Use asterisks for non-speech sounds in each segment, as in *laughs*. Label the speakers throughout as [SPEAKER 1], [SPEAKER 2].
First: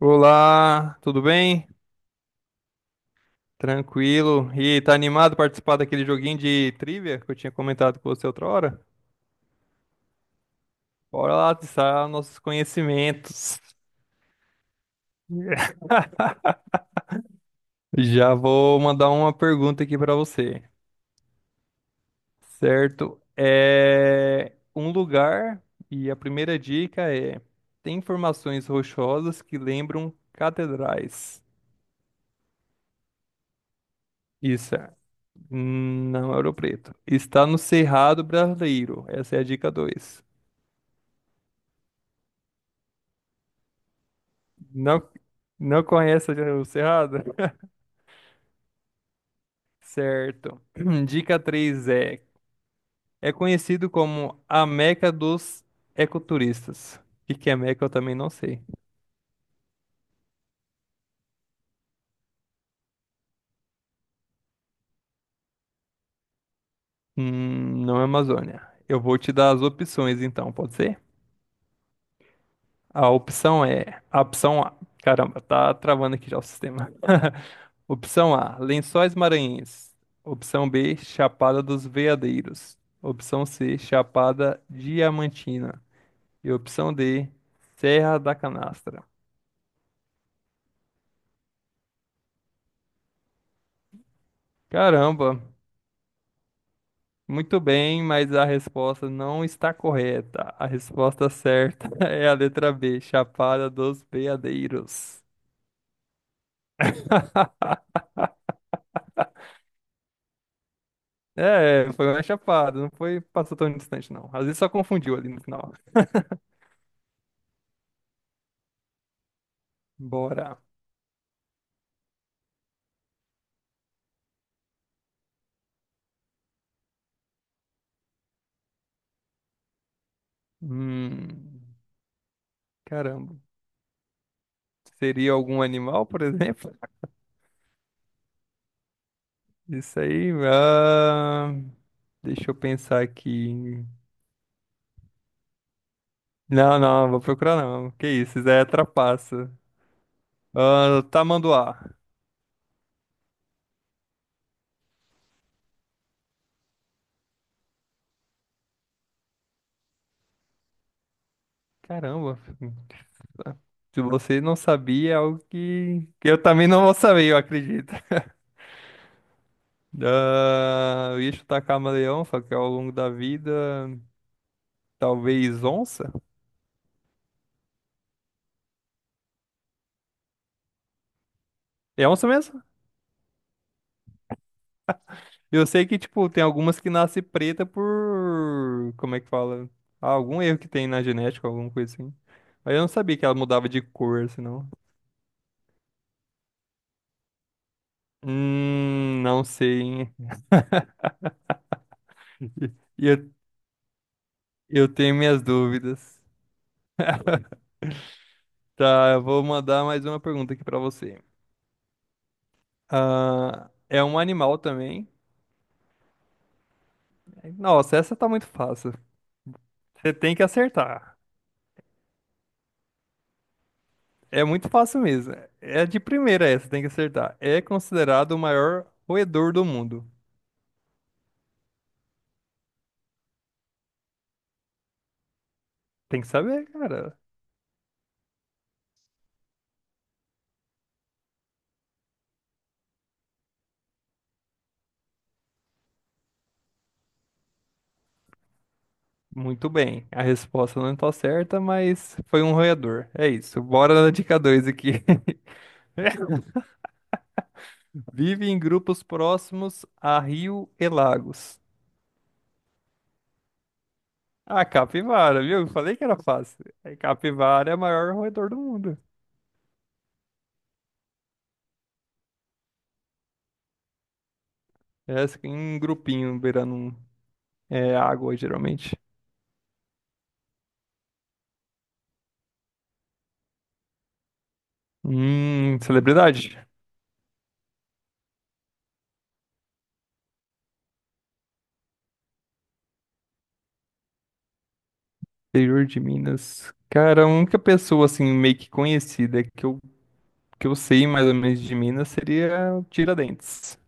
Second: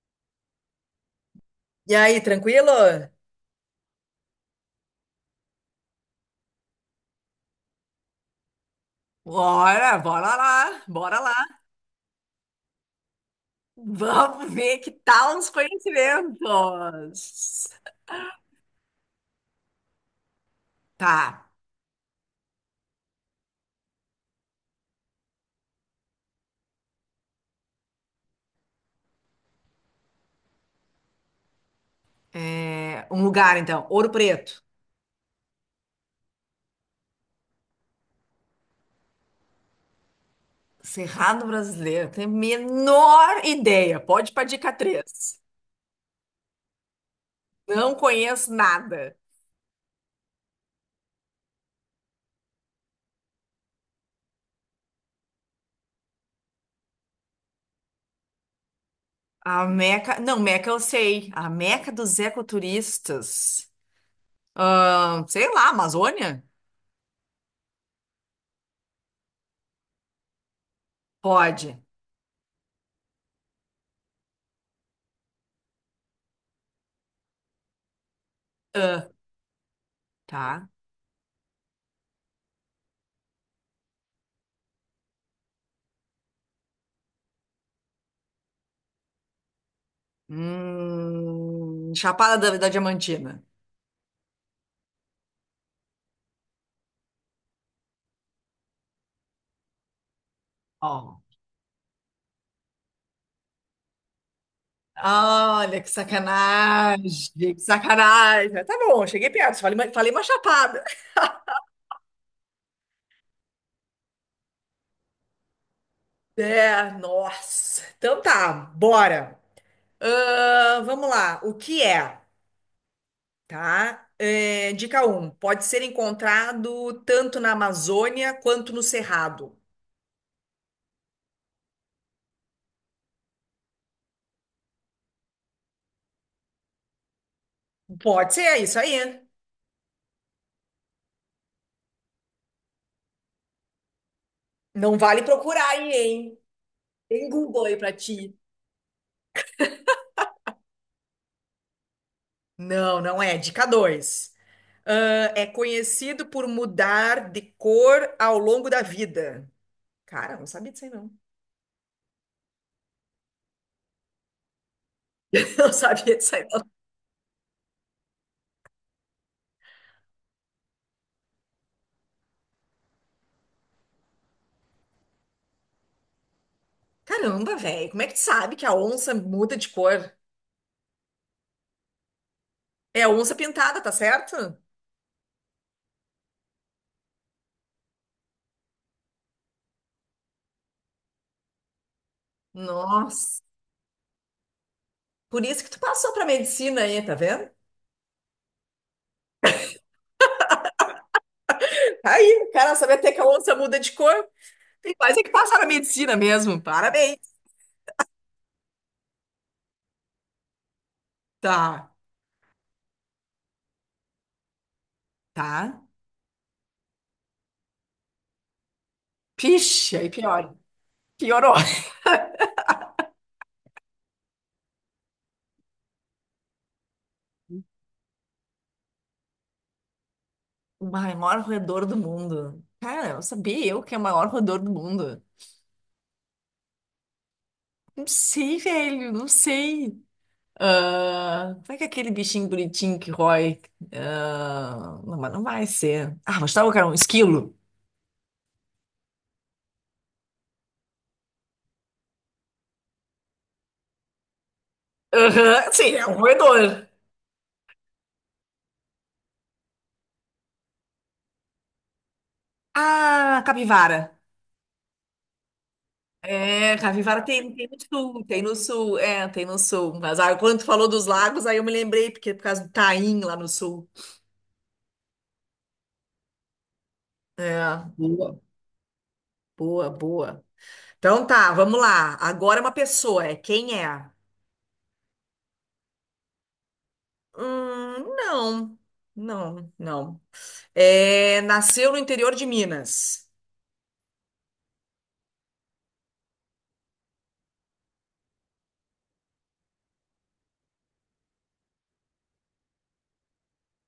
[SPEAKER 1] Olá, tudo bem?
[SPEAKER 2] E aí, tranquilo?
[SPEAKER 1] Tranquilo? E tá animado para participar daquele joguinho de trivia que eu tinha comentado com você outra hora?
[SPEAKER 2] Bora, bora lá, bora
[SPEAKER 1] Bora lá
[SPEAKER 2] lá.
[SPEAKER 1] testar nossos conhecimentos.
[SPEAKER 2] Vamos ver que tal os
[SPEAKER 1] *laughs*
[SPEAKER 2] conhecimentos.
[SPEAKER 1] Já vou mandar uma pergunta aqui para você,
[SPEAKER 2] Tá,
[SPEAKER 1] certo? É um lugar e a primeira dica é: tem formações rochosas que lembram catedrais.
[SPEAKER 2] é, um lugar então, Ouro Preto,
[SPEAKER 1] Isso, é. Não é Ouro Preto. Está no Cerrado Brasileiro. Essa é a dica 2.
[SPEAKER 2] Cerrado Brasileiro, tenho a menor ideia. Pode ir para dica
[SPEAKER 1] Não,
[SPEAKER 2] 3.
[SPEAKER 1] não conhece o Cerrado?
[SPEAKER 2] Não conheço nada.
[SPEAKER 1] Certo. *clears throat* Dica 3 é: é conhecido como a Meca dos ecoturistas. O que que é Meca eu também não sei.
[SPEAKER 2] A Meca, não, Meca eu sei. A Meca dos ecoturistas. Sei lá, Amazônia?
[SPEAKER 1] Não é Amazônia. Eu vou te dar as opções então, pode ser?
[SPEAKER 2] Pode.
[SPEAKER 1] A opção é: a opção A. Caramba, tá travando aqui já o sistema. *laughs* Opção A:
[SPEAKER 2] Ah,
[SPEAKER 1] Lençóis Maranhenses. Opção
[SPEAKER 2] tá.
[SPEAKER 1] B: Chapada dos Veadeiros. Opção C: Chapada Diamantina. E opção D, Serra da Canastra.
[SPEAKER 2] Chapada da Diamantina.
[SPEAKER 1] Caramba, muito bem, mas a resposta não está correta. A
[SPEAKER 2] Ó,
[SPEAKER 1] resposta certa *laughs* é a letra B, Chapada dos Veadeiros.
[SPEAKER 2] olha, que sacanagem, que
[SPEAKER 1] *laughs*
[SPEAKER 2] sacanagem. Tá bom, cheguei perto, falei, falei uma chapada.
[SPEAKER 1] É, foi uma chapada, não foi, passou tão distante, não. Às vezes só confundiu ali no final. *laughs*
[SPEAKER 2] É, nossa. Então tá, bora.
[SPEAKER 1] Bora.
[SPEAKER 2] Vamos lá, o que é, tá? É, dica um. Pode ser encontrado tanto na Amazônia quanto no Cerrado.
[SPEAKER 1] Hum, Caramba. Seria algum animal, por *laughs* exemplo?
[SPEAKER 2] Pode ser, é isso aí.
[SPEAKER 1] Isso aí. Deixa eu pensar aqui.
[SPEAKER 2] Não vale procurar aí, hein?
[SPEAKER 1] Não, não, vou
[SPEAKER 2] Tem
[SPEAKER 1] procurar
[SPEAKER 2] Google aí
[SPEAKER 1] não.
[SPEAKER 2] pra
[SPEAKER 1] Que
[SPEAKER 2] ti.
[SPEAKER 1] isso é trapaça. Ah, tamanduá.
[SPEAKER 2] Não, não é. Dica 2. É conhecido por mudar de cor ao longo da vida. Cara, não sabia disso aí, não. *laughs*
[SPEAKER 1] Caramba. Se você não sabia, é algo
[SPEAKER 2] Não
[SPEAKER 1] que,
[SPEAKER 2] sabia
[SPEAKER 1] que
[SPEAKER 2] disso
[SPEAKER 1] eu
[SPEAKER 2] aí, não.
[SPEAKER 1] também não vou saber, eu acredito. Ah, eu ia chutar camaleão, só que ao longo da vida, talvez onça.
[SPEAKER 2] Caramba, velho, como é que tu sabe que a onça muda de cor?
[SPEAKER 1] É onça mesmo?
[SPEAKER 2] É a onça pintada, tá certo?
[SPEAKER 1] Eu sei que, tipo, tem algumas que nascem preta por... Como é que fala? Ah, algum erro que tem na genética, alguma coisa assim. Mas eu não sabia que ela
[SPEAKER 2] Nossa,
[SPEAKER 1] mudava de cor, assim, não.
[SPEAKER 2] por isso que tu passou pra medicina aí, tá vendo?
[SPEAKER 1] Não sei, hein?
[SPEAKER 2] Aí, o cara sabe
[SPEAKER 1] *laughs*
[SPEAKER 2] até
[SPEAKER 1] Ia
[SPEAKER 2] que a onça muda de cor.
[SPEAKER 1] Eu
[SPEAKER 2] Tem
[SPEAKER 1] tenho
[SPEAKER 2] quase que
[SPEAKER 1] minhas
[SPEAKER 2] passar na medicina
[SPEAKER 1] dúvidas.
[SPEAKER 2] mesmo, parabéns.
[SPEAKER 1] Tá, eu vou mandar mais uma pergunta aqui pra você.
[SPEAKER 2] Tá,
[SPEAKER 1] Ah, é um animal também.
[SPEAKER 2] tá.
[SPEAKER 1] Nossa, essa tá muito fácil.
[SPEAKER 2] Pixe, aí
[SPEAKER 1] Você tem que
[SPEAKER 2] pior.
[SPEAKER 1] acertar.
[SPEAKER 2] Piorou.
[SPEAKER 1] É muito fácil mesmo. É de primeira essa, tem que acertar. É considerado o maior roedor do mundo.
[SPEAKER 2] O maior roedor do mundo. Cara, eu sabia eu que é o maior roedor do mundo.
[SPEAKER 1] Tem que saber, cara.
[SPEAKER 2] Não sei, velho, não sei. Ah, como é que é aquele bichinho bonitinho que rói? Ah, não, mas não vai ser. Ah, mas tava, cara, um esquilo.
[SPEAKER 1] Muito bem. A resposta não tá certa, mas foi um roedor. É isso. Bora na dica 2 aqui. *laughs*
[SPEAKER 2] Aham, sim, é um roedor.
[SPEAKER 1] Vive em grupos próximos a rio e lagos.
[SPEAKER 2] Ah, capivara.
[SPEAKER 1] A capivara, viu? Falei que era fácil.
[SPEAKER 2] É,
[SPEAKER 1] A
[SPEAKER 2] capivara tem
[SPEAKER 1] capivara é
[SPEAKER 2] no
[SPEAKER 1] o maior
[SPEAKER 2] sul, tem
[SPEAKER 1] roedor
[SPEAKER 2] no
[SPEAKER 1] do
[SPEAKER 2] sul,
[SPEAKER 1] mundo.
[SPEAKER 2] é, tem no sul. Mas quando tu falou dos lagos, aí eu me lembrei, porque é por causa do Taim lá no sul.
[SPEAKER 1] Essa fica em grupinho, beirando
[SPEAKER 2] É,
[SPEAKER 1] é, água,
[SPEAKER 2] boa,
[SPEAKER 1] geralmente.
[SPEAKER 2] boa, boa. Então tá, vamos lá. Agora é uma pessoa, é quem é?
[SPEAKER 1] Celebridade.
[SPEAKER 2] Não, não, não. É, nasceu no interior de Minas.
[SPEAKER 1] Interior de Minas. Cara, a única pessoa, assim, meio que conhecida que eu sei mais ou menos de Minas seria o Tiradentes.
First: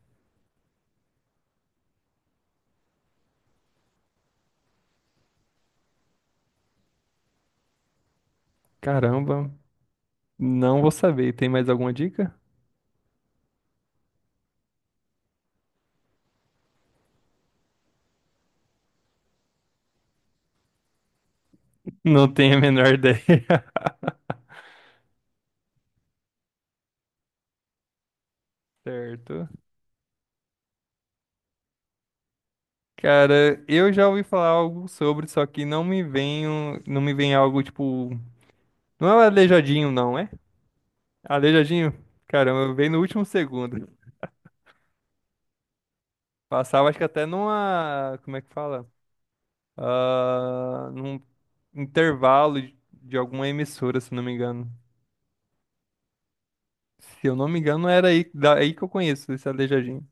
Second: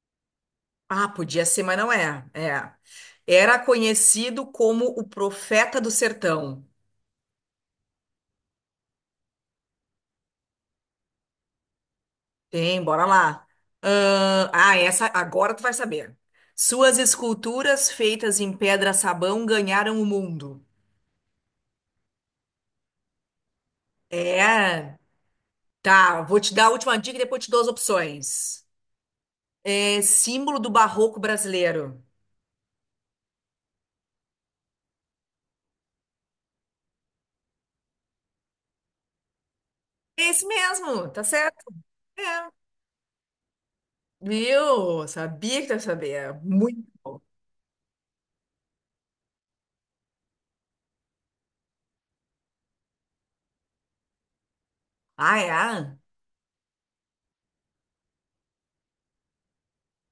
[SPEAKER 2] Ah, podia ser, mas não é. É. Era conhecido como o profeta do sertão.
[SPEAKER 1] Caramba, não vou saber. Tem mais alguma dica?
[SPEAKER 2] Tem, bora lá. Essa agora tu vai saber. Suas esculturas feitas em pedra sabão ganharam o mundo.
[SPEAKER 1] Não tenho a menor ideia. *laughs*
[SPEAKER 2] É, tá. Vou te dar a última dica e depois te dou as opções.
[SPEAKER 1] Certo.
[SPEAKER 2] É símbolo do barroco brasileiro.
[SPEAKER 1] Cara, eu já ouvi falar algo sobre, só que não me vem, não me vem algo tipo. Não é o Aleijadinho, não, é?
[SPEAKER 2] É esse mesmo, tá certo?
[SPEAKER 1] Aleijadinho?
[SPEAKER 2] É.
[SPEAKER 1] Caramba, veio no último segundo.
[SPEAKER 2] Viu? Sabia que tu ia saber. É
[SPEAKER 1] Passava, acho
[SPEAKER 2] muito.
[SPEAKER 1] que até numa. Como é que fala? Ah, num intervalo de alguma emissora, se não me engano.
[SPEAKER 2] Ah, é?
[SPEAKER 1] Se eu não me engano, era aí, daí que eu conheço esse Aleijadinho.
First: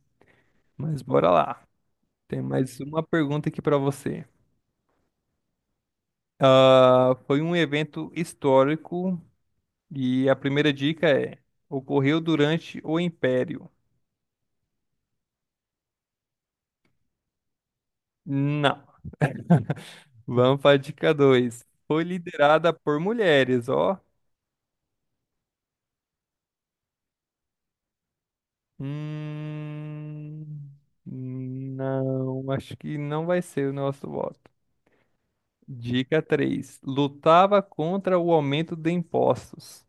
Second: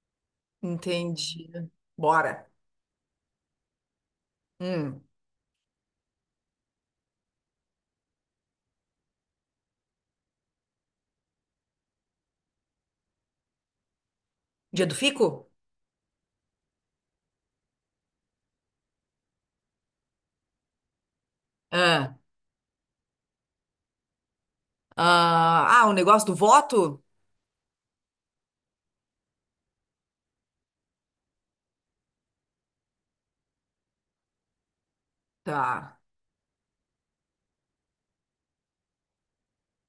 [SPEAKER 1] Mas bora
[SPEAKER 2] Entendi.
[SPEAKER 1] lá. Tem
[SPEAKER 2] Bora.
[SPEAKER 1] mais uma pergunta aqui pra você.
[SPEAKER 2] Hum.
[SPEAKER 1] Ah, foi um evento histórico e a primeira dica é: ocorreu durante o Império?
[SPEAKER 2] Dia do fico?
[SPEAKER 1] Não. Vamos para a dica 2. Foi
[SPEAKER 2] Ah,
[SPEAKER 1] liderada por mulheres, ó.
[SPEAKER 2] ah, o negócio do voto?
[SPEAKER 1] Hum, não, acho que não vai ser o nosso voto.
[SPEAKER 2] Tá.
[SPEAKER 1] Dica 3. Lutava contra o aumento de impostos.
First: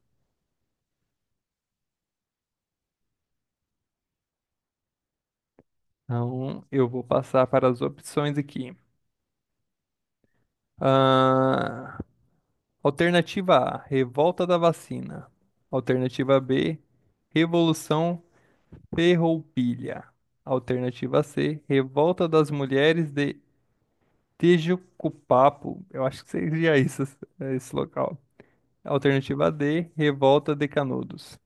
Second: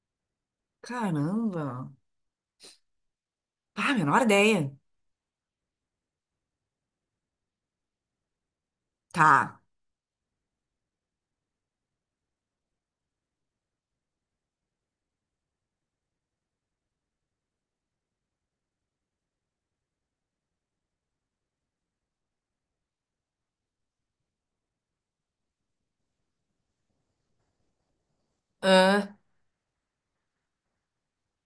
[SPEAKER 2] Caramba. Ah, menor ideia.
[SPEAKER 1] Então, eu vou passar para as opções aqui.
[SPEAKER 2] Tá.
[SPEAKER 1] Ah, alternativa A, revolta da vacina. Alternativa B, revolução ferroupilha. Alternativa C, revolta das mulheres de Tejucupapo, eu acho que seria isso, é esse local.
[SPEAKER 2] Ah,
[SPEAKER 1] Alternativa D, Revolta de Canudos.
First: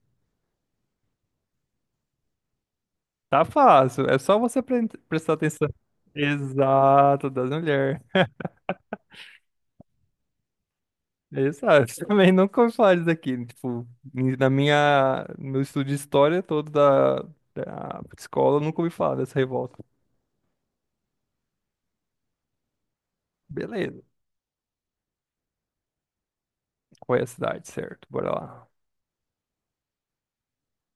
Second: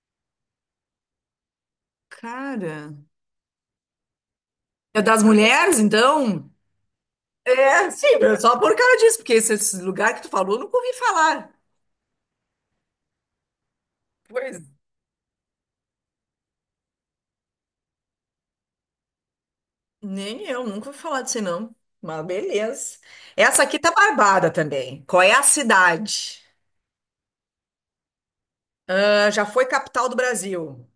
[SPEAKER 2] cara.
[SPEAKER 1] Tá fácil, é só você
[SPEAKER 2] É das
[SPEAKER 1] prestar atenção.
[SPEAKER 2] mulheres, então?
[SPEAKER 1] Exato, das
[SPEAKER 2] É,
[SPEAKER 1] mulheres.
[SPEAKER 2] sim, só por causa disso, porque esse lugar que tu falou, eu nunca ouvi falar.
[SPEAKER 1] Exato, *laughs* também nunca ouvi falar disso aqui. Tipo, na
[SPEAKER 2] Pois,
[SPEAKER 1] no meu estudo de história todo da escola, eu nunca ouvi falar dessa revolta.
[SPEAKER 2] nem eu, nunca ouvi falar disso, não. Mas beleza. Essa aqui tá
[SPEAKER 1] Beleza,
[SPEAKER 2] barbada também. Qual é a cidade?
[SPEAKER 1] qual é a cidade, certo? Bora lá.
[SPEAKER 2] Ah, já foi capital do Brasil.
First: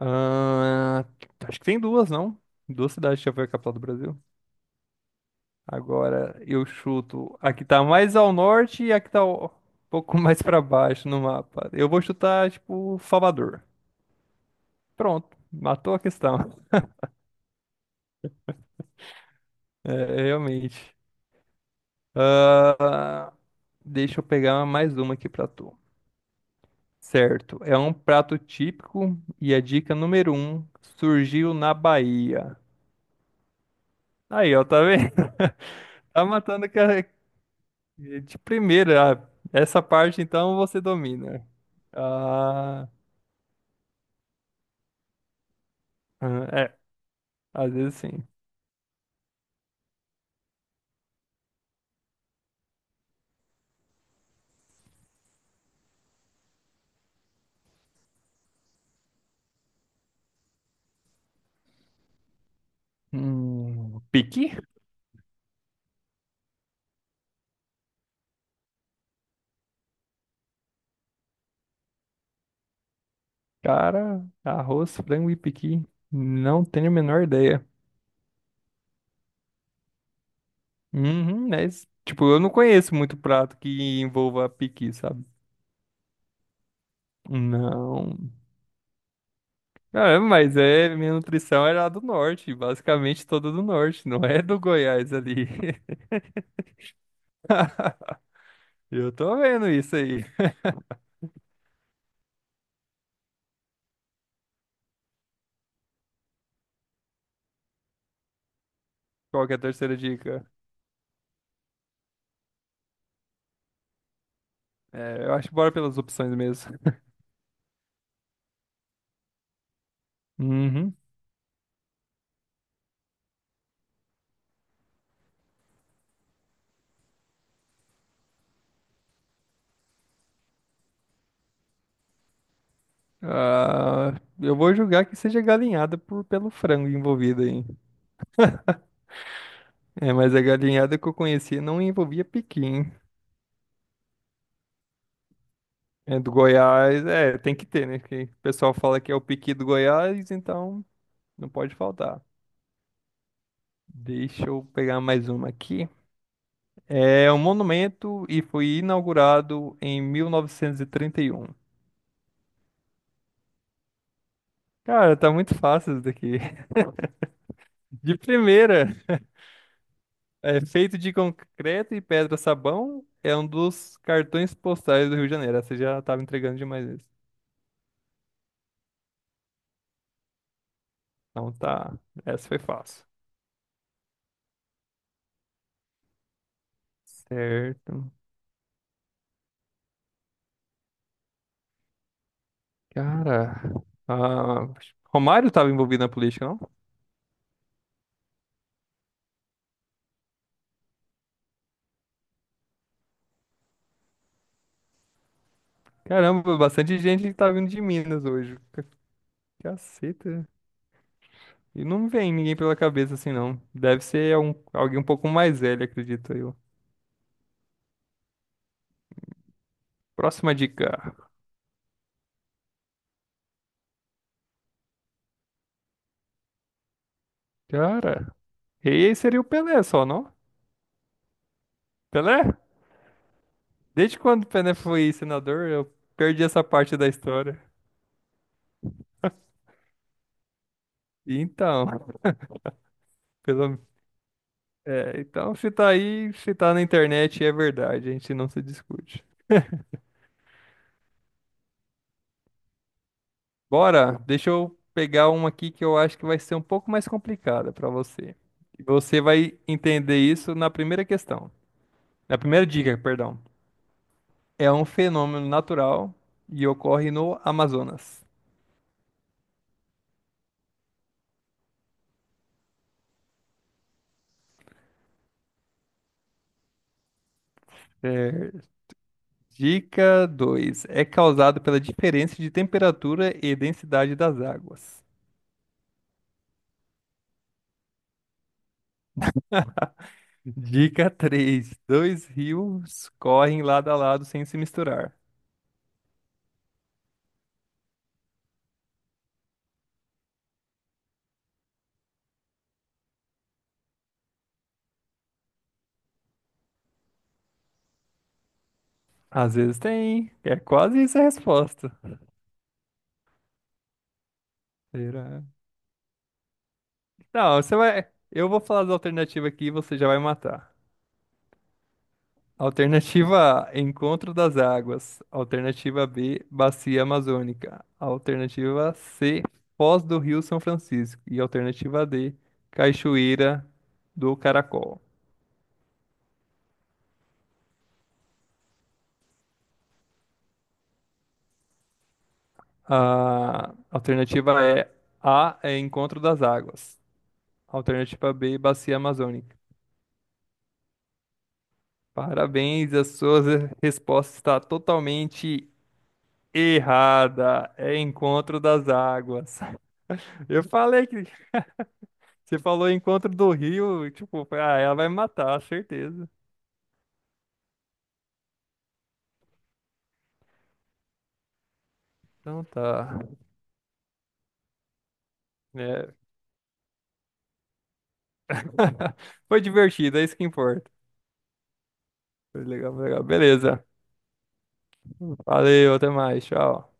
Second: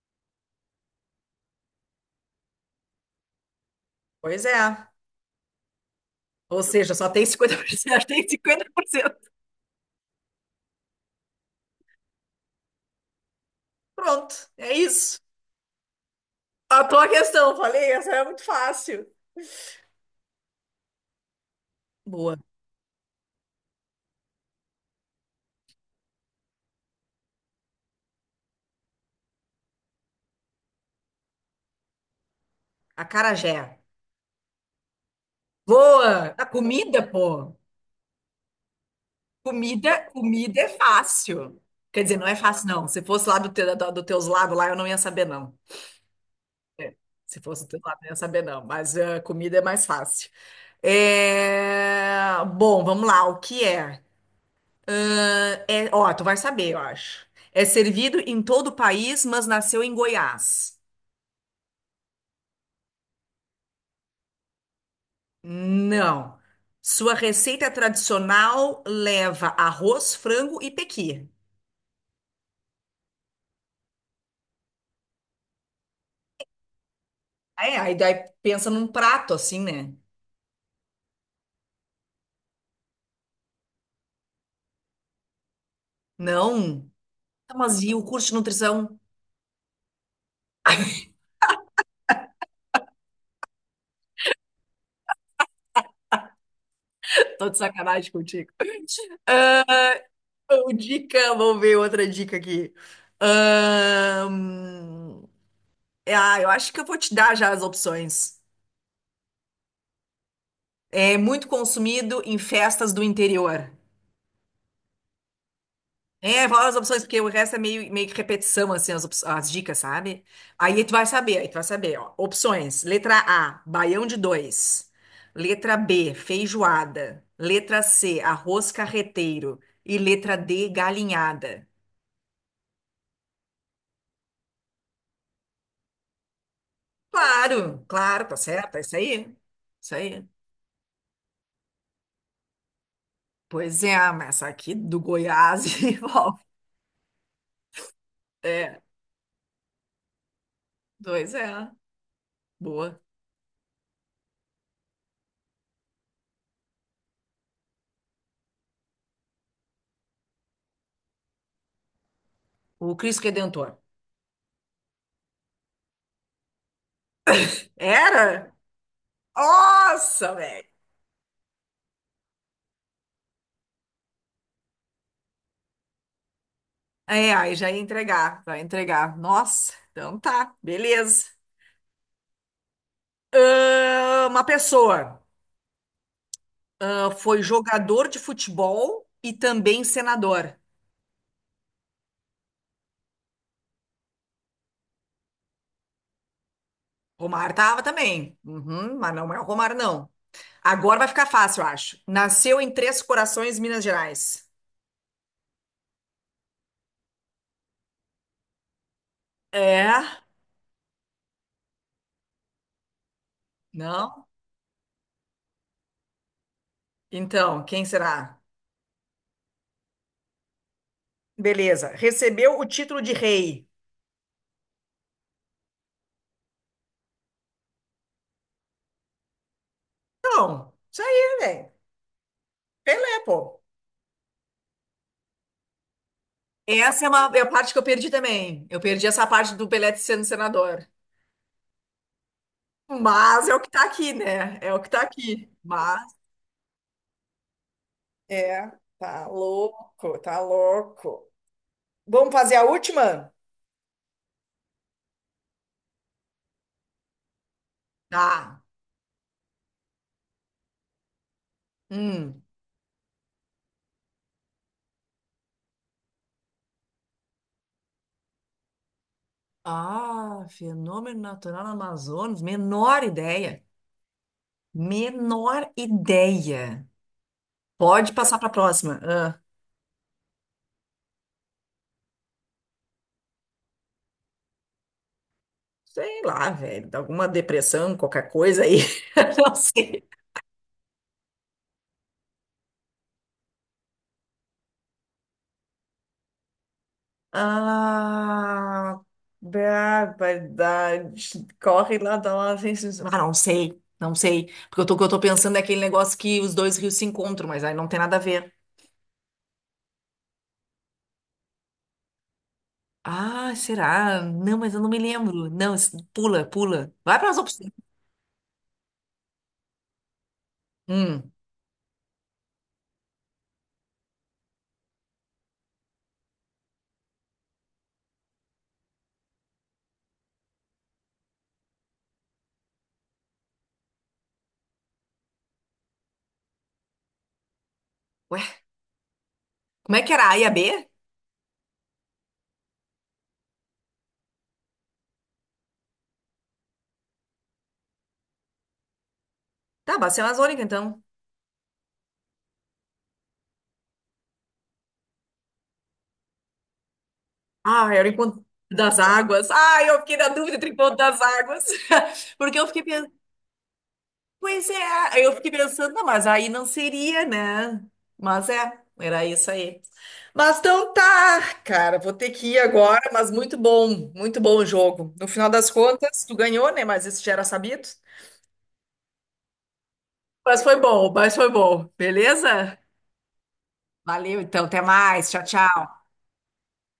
[SPEAKER 1] Ah, acho que tem duas, não? Duas cidades que já foi a capital do Brasil.
[SPEAKER 2] Pois é.
[SPEAKER 1] Agora
[SPEAKER 2] Ou
[SPEAKER 1] eu
[SPEAKER 2] seja, só tem
[SPEAKER 1] chuto a que tá
[SPEAKER 2] 50%. *laughs*
[SPEAKER 1] mais
[SPEAKER 2] Tem
[SPEAKER 1] ao
[SPEAKER 2] cinquenta
[SPEAKER 1] norte
[SPEAKER 2] por
[SPEAKER 1] e a que tá
[SPEAKER 2] cento.
[SPEAKER 1] um pouco *laughs* mais pra baixo no mapa. Eu vou chutar, tipo, Salvador.
[SPEAKER 2] Pronto, é isso.
[SPEAKER 1] Pronto, matou a questão. *laughs*
[SPEAKER 2] A tua questão, falei, essa é muito fácil.
[SPEAKER 1] É, realmente.
[SPEAKER 2] Boa.
[SPEAKER 1] Ah, deixa eu pegar mais uma aqui pra tu. Certo, é um prato típico e a dica número um surgiu na Bahia.
[SPEAKER 2] Acarajé.
[SPEAKER 1] Aí, ó, tá vendo? *laughs* Tá
[SPEAKER 2] Boa. A
[SPEAKER 1] matando que
[SPEAKER 2] comida,
[SPEAKER 1] a-
[SPEAKER 2] pô.
[SPEAKER 1] de primeira. Ah, essa
[SPEAKER 2] Comida,
[SPEAKER 1] parte, então,
[SPEAKER 2] comida é
[SPEAKER 1] você domina.
[SPEAKER 2] fácil. Quer dizer, não é fácil, não.
[SPEAKER 1] Ah,
[SPEAKER 2] Se fosse lá do teus lados lá, eu não ia saber, não.
[SPEAKER 1] é,
[SPEAKER 2] Se fosse
[SPEAKER 1] às
[SPEAKER 2] do
[SPEAKER 1] vezes
[SPEAKER 2] lado, não ia
[SPEAKER 1] sim.
[SPEAKER 2] saber, não. Mas comida é mais fácil. É, bom, vamos lá. O que é? Ah, ó, tu vai saber, eu acho. É servido em todo o país, mas nasceu em Goiás.
[SPEAKER 1] Piqui?
[SPEAKER 2] Não. Sua receita tradicional leva arroz, frango e pequi.
[SPEAKER 1] Cara, arroz, frango e piqui. Não tenho a menor ideia.
[SPEAKER 2] É, aí daí pensa num prato assim, né?
[SPEAKER 1] Uhum, é isso. Tipo, eu não conheço muito prato que envolva piqui, sabe?
[SPEAKER 2] Não. Mas e o
[SPEAKER 1] Não.
[SPEAKER 2] curso de nutrição?
[SPEAKER 1] Minha nutrição é lá do norte, basicamente toda do norte, não é do Goiás ali.
[SPEAKER 2] Tô de sacanagem
[SPEAKER 1] *laughs*
[SPEAKER 2] contigo.
[SPEAKER 1] Eu
[SPEAKER 2] *laughs*
[SPEAKER 1] tô vendo isso
[SPEAKER 2] Ah,
[SPEAKER 1] aí.
[SPEAKER 2] ô, vamos ver outra dica aqui. Ahn, Ah, eu acho que eu vou te dar já as opções.
[SPEAKER 1] Qual que é a terceira dica?
[SPEAKER 2] É muito consumido em festas do interior.
[SPEAKER 1] É, eu acho que bora pelas opções
[SPEAKER 2] É,
[SPEAKER 1] mesmo.
[SPEAKER 2] fala as opções, porque o resto é meio que repetição, assim, as dicas, sabe? Aí tu
[SPEAKER 1] Uhum.
[SPEAKER 2] vai saber, aí tu vai saber, ó. Opções. Letra A, baião de dois. Letra B, feijoada. Letra C, arroz carreteiro. E letra D, galinhada.
[SPEAKER 1] Ah, eu vou julgar que seja galinhada pelo frango envolvido aí.
[SPEAKER 2] Claro, claro, tá certo, é isso aí. Isso
[SPEAKER 1] É,
[SPEAKER 2] aí.
[SPEAKER 1] mas a galinhada que eu conheci não envolvia piqui, hein?
[SPEAKER 2] Pois é, mas essa aqui do Goiás *laughs*
[SPEAKER 1] É do
[SPEAKER 2] envolve.
[SPEAKER 1] Goiás, é, tem que ter, né? Porque o pessoal
[SPEAKER 2] É,
[SPEAKER 1] fala que é o piqui do Goiás, então
[SPEAKER 2] dois
[SPEAKER 1] não
[SPEAKER 2] é.
[SPEAKER 1] pode faltar.
[SPEAKER 2] Boa.
[SPEAKER 1] Deixa eu pegar mais uma aqui. É um monumento e foi inaugurado em 1931.
[SPEAKER 2] O Cristo Redentor.
[SPEAKER 1] Cara, tá muito fácil isso daqui. *laughs* De
[SPEAKER 2] Era?
[SPEAKER 1] primeira.
[SPEAKER 2] Nossa,
[SPEAKER 1] É
[SPEAKER 2] velho.
[SPEAKER 1] feito de concreto e pedra sabão. É um dos cartões postais do Rio de Janeiro. Essa já tava entregando demais isso.
[SPEAKER 2] É, aí já ia entregar, vai entregar. Nossa, então tá, beleza.
[SPEAKER 1] Então tá. Essa foi fácil.
[SPEAKER 2] Ah, uma pessoa foi jogador
[SPEAKER 1] Certo.
[SPEAKER 2] de futebol e também senador.
[SPEAKER 1] Cara. Ah, Romário tava envolvido na política, não?
[SPEAKER 2] Romar tava também, uhum, mas não é o Romar, não. Agora vai ficar fácil, eu acho. Nasceu em Três Corações, Minas Gerais.
[SPEAKER 1] Caramba, bastante gente que tá vindo de Minas hoje.
[SPEAKER 2] É?
[SPEAKER 1] Caceta. E não me vem ninguém pela cabeça assim, não. Deve
[SPEAKER 2] Não?
[SPEAKER 1] ser alguém um pouco mais velho, acredito eu.
[SPEAKER 2] Então, quem será?
[SPEAKER 1] Próxima dica.
[SPEAKER 2] Beleza. Recebeu o título de rei.
[SPEAKER 1] Cara. Rei seria o Pelé só, não?
[SPEAKER 2] Então, isso aí, velho.
[SPEAKER 1] Pelé?
[SPEAKER 2] Pelé, pô.
[SPEAKER 1] Desde quando o Pené foi senador, eu perdi essa parte
[SPEAKER 2] Essa
[SPEAKER 1] da
[SPEAKER 2] é a
[SPEAKER 1] história.
[SPEAKER 2] parte que eu perdi também. Eu perdi essa parte do Pelé sendo senador.
[SPEAKER 1] E Então,
[SPEAKER 2] Mas é o que
[SPEAKER 1] pelo...
[SPEAKER 2] tá aqui, né? É o que tá
[SPEAKER 1] é,
[SPEAKER 2] aqui.
[SPEAKER 1] então se tá
[SPEAKER 2] Mas,
[SPEAKER 1] aí, se tá na internet, é verdade, a gente não se
[SPEAKER 2] é,
[SPEAKER 1] discute.
[SPEAKER 2] tá louco, tá louco. Vamos fazer a última?
[SPEAKER 1] Bora, deixa eu pegar uma aqui que eu acho que vai ser um pouco mais complicada pra você.
[SPEAKER 2] Tá.
[SPEAKER 1] E você vai entender isso na primeira questão. Na
[SPEAKER 2] Hum.
[SPEAKER 1] primeira dica, perdão. É um fenômeno natural e ocorre no Amazonas.
[SPEAKER 2] Ah, fenômeno natural no Amazonas. Menor ideia. Menor ideia. Pode passar para a
[SPEAKER 1] É,
[SPEAKER 2] próxima. Ah.
[SPEAKER 1] Dica 2, é causado pela diferença de temperatura e densidade das águas.
[SPEAKER 2] Sei lá, velho, alguma depressão, qualquer coisa aí. *laughs* Não sei.
[SPEAKER 1] Dica 3: dois rios correm lado a lado sem se misturar.
[SPEAKER 2] Ah, barbaridade. Corre lá da lá. Vem se- Ah, não sei, não sei. Porque o que eu tô pensando é aquele negócio que os dois rios se encontram, mas aí não tem nada a ver.
[SPEAKER 1] Às vezes tem. É quase isso a resposta.
[SPEAKER 2] Ah, será? Não, mas eu não me
[SPEAKER 1] Será?
[SPEAKER 2] lembro. Não, pula, pula. Vai para as
[SPEAKER 1] Não,
[SPEAKER 2] opções.
[SPEAKER 1] você vai. Eu vou falar da alternativa aqui e você já vai matar.
[SPEAKER 2] Hum.
[SPEAKER 1] Alternativa A, Encontro das Águas. Alternativa B, Bacia Amazônica. Alternativa C, Foz do Rio São Francisco. E alternativa D, Cachoeira do Caracol.
[SPEAKER 2] Ué, como é que era? A e a B?
[SPEAKER 1] A alternativa é A, é Encontro das Águas. Alternativa B, Bacia Amazônica.
[SPEAKER 2] Tá, Bacia Amazônica, então.
[SPEAKER 1] Parabéns, a sua resposta está totalmente errada.
[SPEAKER 2] Ah,
[SPEAKER 1] É
[SPEAKER 2] era o encontro
[SPEAKER 1] Encontro das
[SPEAKER 2] das águas.
[SPEAKER 1] Águas.
[SPEAKER 2] Ah, eu fiquei na
[SPEAKER 1] *laughs*
[SPEAKER 2] dúvida
[SPEAKER 1] Eu
[SPEAKER 2] entre o encontro
[SPEAKER 1] falei
[SPEAKER 2] das
[SPEAKER 1] que
[SPEAKER 2] águas. *laughs*
[SPEAKER 1] você
[SPEAKER 2] Porque eu fiquei
[SPEAKER 1] falou
[SPEAKER 2] pensando.
[SPEAKER 1] Encontro do Rio, tipo,
[SPEAKER 2] Pois é,
[SPEAKER 1] ah, ela vai me
[SPEAKER 2] aí eu fiquei
[SPEAKER 1] matar,
[SPEAKER 2] pensando, não, mas
[SPEAKER 1] certeza.
[SPEAKER 2] aí não seria, né? Mas é, era isso aí. Mas então tá, cara, vou ter que ir
[SPEAKER 1] Então
[SPEAKER 2] agora,
[SPEAKER 1] tá.
[SPEAKER 2] mas muito bom o jogo. No final das
[SPEAKER 1] É.
[SPEAKER 2] contas, tu ganhou, né? Mas isso já era sabido.
[SPEAKER 1] *laughs* Foi divertido, é isso que importa.
[SPEAKER 2] Mas foi bom,
[SPEAKER 1] Foi
[SPEAKER 2] beleza?
[SPEAKER 1] legal, foi legal. Beleza.
[SPEAKER 2] Valeu, então, até mais. Tchau,
[SPEAKER 1] Valeu,
[SPEAKER 2] tchau.
[SPEAKER 1] até mais, tchau.